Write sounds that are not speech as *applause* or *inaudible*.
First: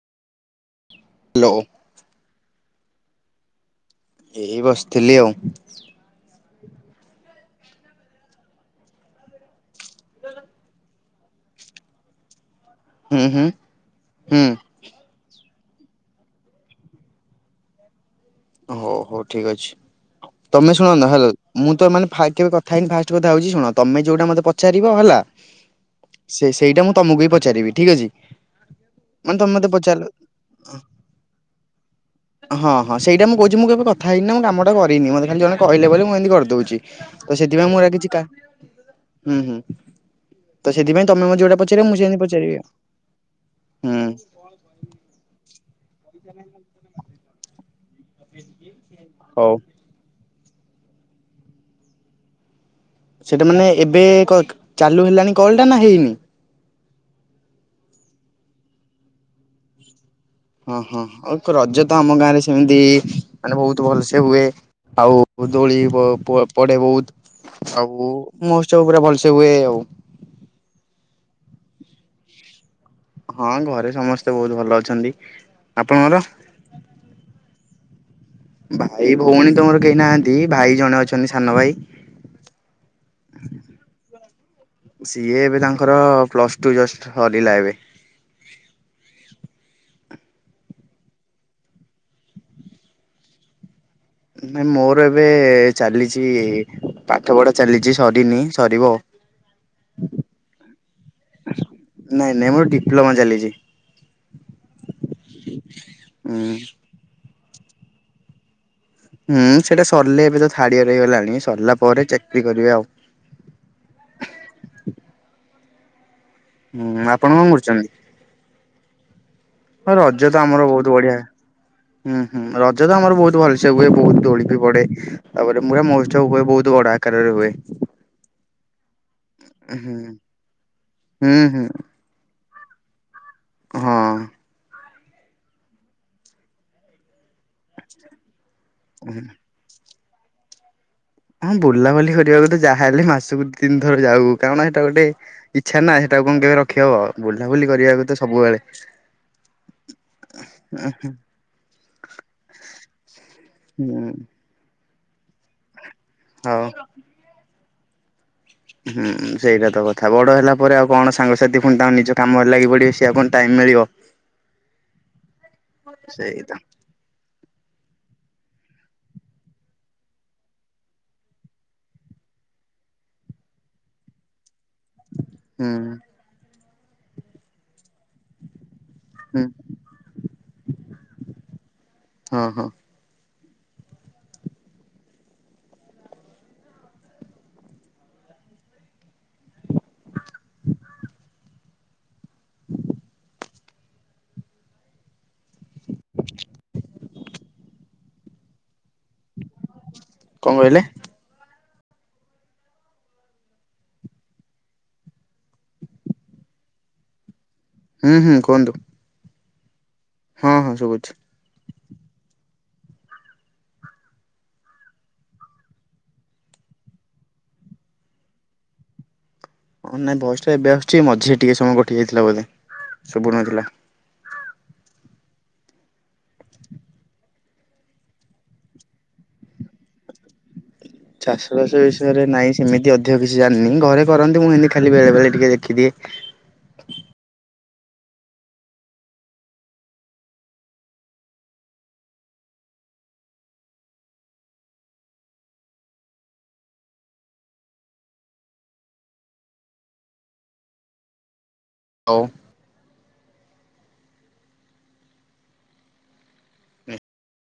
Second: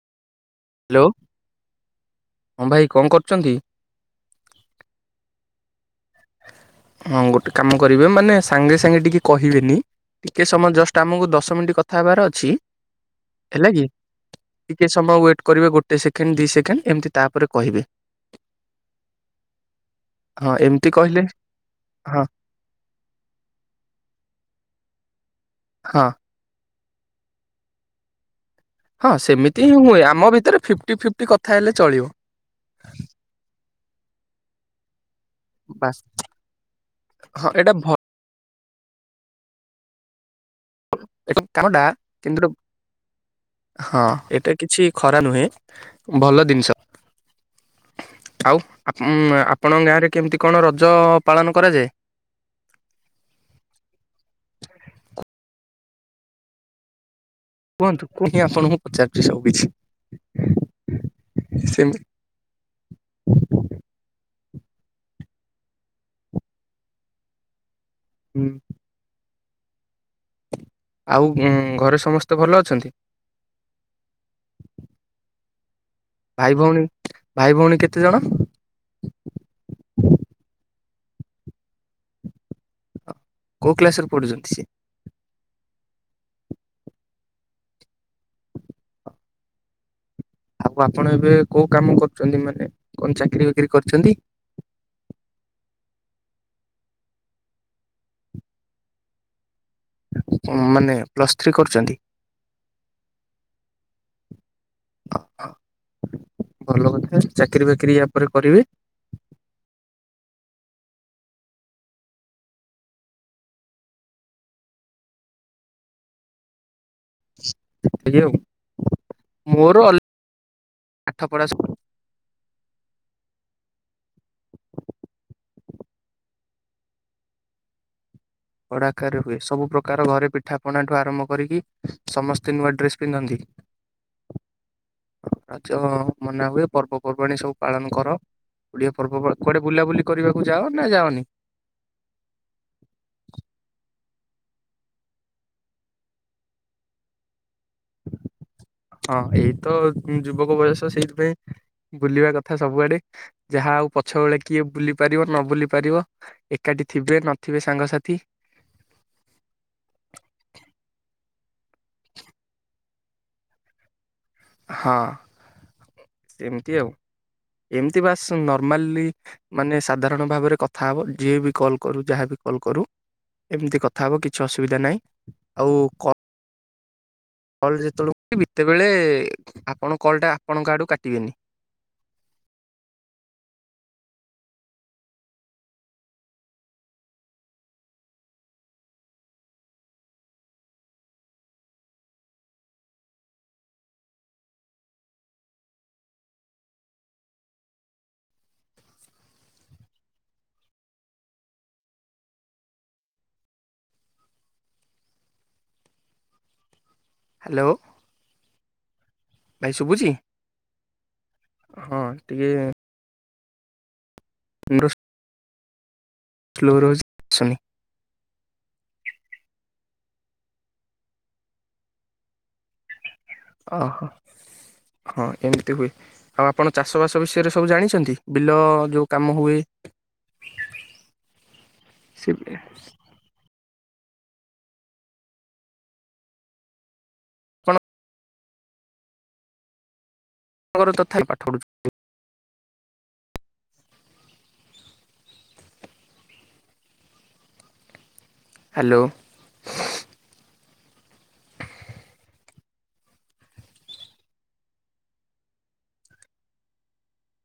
Hello. ହଁ ଭାଇ କଣ କରୁଛନ୍ତି। ଏଇ ବସିଥିଲି ଆଉ। ହଁ ଗୋଟେ କାମ କରିବେ ମାନେ ସାଙ୍ଗେ ସାଙ୍ଗେ ଟିକେ କହିବେନି। ଟିକେ ସମୟ ଜଷ୍ଟ ଟା ଆମକୁ ଦଶ ମିନିଟ୍ କଥା ହେବାର ଅଛି ହୁଁ ହୁଁ ହେଲା କି ହୁଁ ଟିକେ ସମୟ ୱେ କରିବେ ଗୋଟେ ସେକେଣ୍ଡ ଦି ସେକେଣ୍ଡ ଏମିତି ତାରେ କହିବେ ହଉ ହଉ ଠିକ ଅଛି ହଁ ତମେ ଶୁ ଏମିତି କହିଲେ *unintelligible* ମୁଁ ତ ମାନେ ହଁ ଫା କେବେ କଥା ହେଇନି ଫାଷ୍ଟ କଥାଉଛି ଶୁଣ ତମେ ଯୋଉଟା ମତେ ପଚାରି ବ ହେଲା ହଁ ସେ ସେଇଟା ମୁଁ ତମକୁ ବି ପଚାରିବି ଠିକ୍ ଅଛି। ହଁ ମାନେ ତମେ ସେମିତି ମତେ ହିଁ ପଚାରିଲ ହୁଏ ଆମ ଭିତରେ ଫିଫ୍ଟି ଫିଫ୍ଟି କଥା ହେଲେ ହଁ ହଁ ଚଳିବ ସେଇଟା ମୁଁ କହୁଚି ମୁଁ କେବେ କଥା ହେଇନିଁ କାମ ଟା କରିନି ମତେ ଖାଲି ଜଣେ କହିଲେ ବାସ୍ ବୋଲି ମୁଁ ଏମିତି କରିଦଉଚି ତ ହଁ ସେଥିପାଇଁ ଏଇଟା ମୁଁ ଏରା ଭ କିଛି କା ହୁଁ ହୁଁ। ତ ସେଥିପାଇଁ ତମେ ଏ ମତେ ଯୋଉଟା କାମଟା ପଚାରିବ ମୁଁ ସେମିତି କିନ୍ତୁ ପଚାରିବି ଆଉ ହଁ ହୁଁ। ଏଟା କିଛି ଖରା ନୁହେଁ। ଭଲ ଦିନିଷ ଆଉ ଆ ଉଁ ହଉ ଆପଣଙ୍କ ଗାଁରେ କେମିତି କଣ ରଜ ପାଳନ କରାଯାଏ। ସେଟା ମାନେ ଏବେ କ ଚାଲୁ ହେଲାଣି କଲ ଟା ନା ହେଇନି କୁହନ୍ତୁ *unintelligible* ଆପଣଙ୍କୁ ପଚାରୁଚି ସବୁ କିଛି। ହଁ ହଁ ଆଉ ରଜ ତ ସେମି ଆମ ଗାଁରେ ସେମିତି ମାନେ ବହୁତ ଭଲସେ ହୁଏ ଆଉ ଦୋଳ ପ-ପ-ପଡେ ବହୁତ ଆଉ ମହୋତ୍ସବ ପୁରା ଭଲସେ ହୁଏ ଆଉ ଆଉ ଘରେ ସମସ୍ତେ ଭଲ ଅଛନ୍ତି। ହଁ ଘରେ ସମସ୍ତେ ବହୁତ ଭଲ ଅଛନ୍ତି। ଆପଣଙ୍କର ଭାଇ ଭଉଣୀ ଭାଇ ଭଉଣୀ କେ କେତେଜଣ ଭାଇ ଭଉଣୀ ତ ମୋର କେହି ନାହାନ୍ତି ଭାଇ ଜଣେ ଅଛନ୍ତି ସାନ ଭାଇ କୋଉ କ୍ଲାସରେ ପଡୁଛନ୍ତି ସେ? ସିଏ ଏବେ ତାଙ୍କର ପ୍ଲସ୍ ଟୁ ଜଷ୍ଟ ସରିଲା ଏବେ ଆଉ ଆପଣ ଏବେ କୋଉ କାମ କରୁଚନ୍ତି ମାନେ କଣ ଚାକିରୀ ବାକିରି କରିଛନ୍ତି ନାଇ ମୋର ଏବେ ଚାଲି ଚି ପାଠ ପଢା ଚାଲିଚି ସରିନି ସରିବ। ମାନେ ପ୍ଲସ୍ ଥ୍ରୀ କରୁଚନ୍ତି ନାଇଁ ନାଇଁ ମୋର ଡିପ୍ଲୋମା ଚାଲିଛି। ହୁଁ ଭଲ କଥା ଚାକିରୀ ବାକିରିୀ ୟା ପରେ କରିବେ ହୁଁ ସେଟା ସରିଲେ ଏବେ ତ ଥାର୍ଡ ରିଡିଆ ରହିଗଲାଣି ସରିଲା ପରେ ଚାକିରି କରିବେ ଆଉ ହୁଁ ମ ଆପଣ କଣ କରୁଛନ୍ତି? ଇଏ ଆଉ ମୋର ହ ଅଲ ରଜ ତ ଆମର ବହୁତ ବଢିଆ ପାଠ ପଢା ସବୁ ହୁଁ। ହୁଁ ରଜ ତ ଆମର ବହୁତ ଭଲ ସେ ହୁଏ ବହୁତ ଦୋଳି ବି ପଡ଼େ। ତାପରେ ପୁରା ମହଉତ୍ସବ ବହୁତ ବଡ ଆକାରରେ ହୁଏ। ବଡ ଆକାରେ ହୁଏ ସବୁ ହୁଁ ପ୍ରକାର ଘରେ ପିଠାପଣା ଠୁ ଆରମ୍ଭ ହୁଁ କରିକି ହୁଁ ସମସ୍ତ‌ *unintelligible* ନୂଆ ଡ୍ରେ ପିନ୍ଧନ୍ତି। ହଁ। ରଜ ମନା ହୁଏ ପର୍ବପର୍ବାଣୀ ସବୁ ପାଳନ କର ଓଡ଼ିଆ ପର୍ବ *unintelligible* କୁଆଡେ ବୁଲା ବୁଲି କରିବାକୁ ଯାଅ। ନା ଯାଅନି? ହଁ ବୁଲାବୁଲି କରିବାକୁ ତ ଯାହା ହେଲେ ମାସକୁ ତିନି ଥର ଯାଉ କାରଣ ଏଇଟା ଗୋଟେ ଇଚ୍ଛାନା ଏଇଟା କଣ କେବେ ରଖି ହବ ବୁ ହଁ ଏଇ ତ ଯୁବକ ବୟସ ସେଇଥିପାଇଁ ବୁଲିବା କଥା ସବୁଆଡେ। ଯାହା ହଉ ହୁଁ ପଛ ବଳେ କିଏ ବୁଲି ପାରିବ ନ ବୁଲି ପାରିବ। ହଉ। ଏକାଠି ଥିବେ ନଥି ଥିବେ ସାଙ୍ଗସାଥି ହୁଁ ସେଇଟା ତ କଥା ବଡ ହେଲା ପରେ ଆଉ କଣ ସାଙ୍ଗସାଥି ପୁଣି ତାଙ୍କୁ ନିଜ କାମରେ ଲାଗି ପଡିବେ ସେଆ କଣ ଟାଇମ ମିଳିବ। ହଁ ସେଇତ ସେମତି ଆଉ ଏମିତି ବାସନ ମଲି ମାନେ ସାଧାରଣ ଭାବରେ କଥା ହେବ ଯି ଏ ବି କଲ୍ କରୁ ଯାହାବି କଲ୍ କରୁ ଏମିତି କଥା ହବ କିଛି ଆସୁ ସୁବିଧା ନାହିଁ ହୁଁ ଆଉ କ କଲ ଯେତେବେଳେ ତ *inaudible* କଲେ ହୁଁ ଆପଣ କଲ ଟା ଆପଣଙ୍କ ଆଡୁ କାଟିବେନି। ହଁ ହଁ କଣ କହିଲେ। ହ୍ୟାଲୋ ହୁଁ ହୁଁ କୁହନ୍ତୁ। ଭାଇ ଶୁଭୁଛି ହଁ ହଁ ଶୁଭୁଛି। ହଁ ଟିକେ ମୁଁ *inaudible* *unintelligible* ଆସୁନି। ହଁ ନାଇଁ ଭୟସଟା ଏବେ ଆସୁଛି ମଝିରେ ଟିକେ ସମୟ କଟି ଯାଇଥିଲା ବୋଧେ ଶୁଭୁ ନଥିଲା। ଓହୋ। ହଁ ଏମିତି ହୁଏ ଆଉ ଆପଣ ଚାଷବାସ ବିଷୟରେ ସବୁ ଜାଣିଛନ୍ତି ବିଲ ଯୋଉ କାମ ହୁଏ। ଚାଷ ବାସ ବିଷୟରେ ସେ ନାଇଁ ସେମିତି ଅଧିକ କିଛି ଜାଣିନି। ଘରେ କରନ୍ତି ମୁଁ ଏନତି ଖାଲି ବେଳେ ବେଳେ ଟିକେ ଦେଖିଦିଏ। ଆପଣଙ୍କର ଙ୍କର ତଥାପି ପାଠ ପଢୁଛନ୍ତି। ହ୍ୟାଲୋ। ଆଉ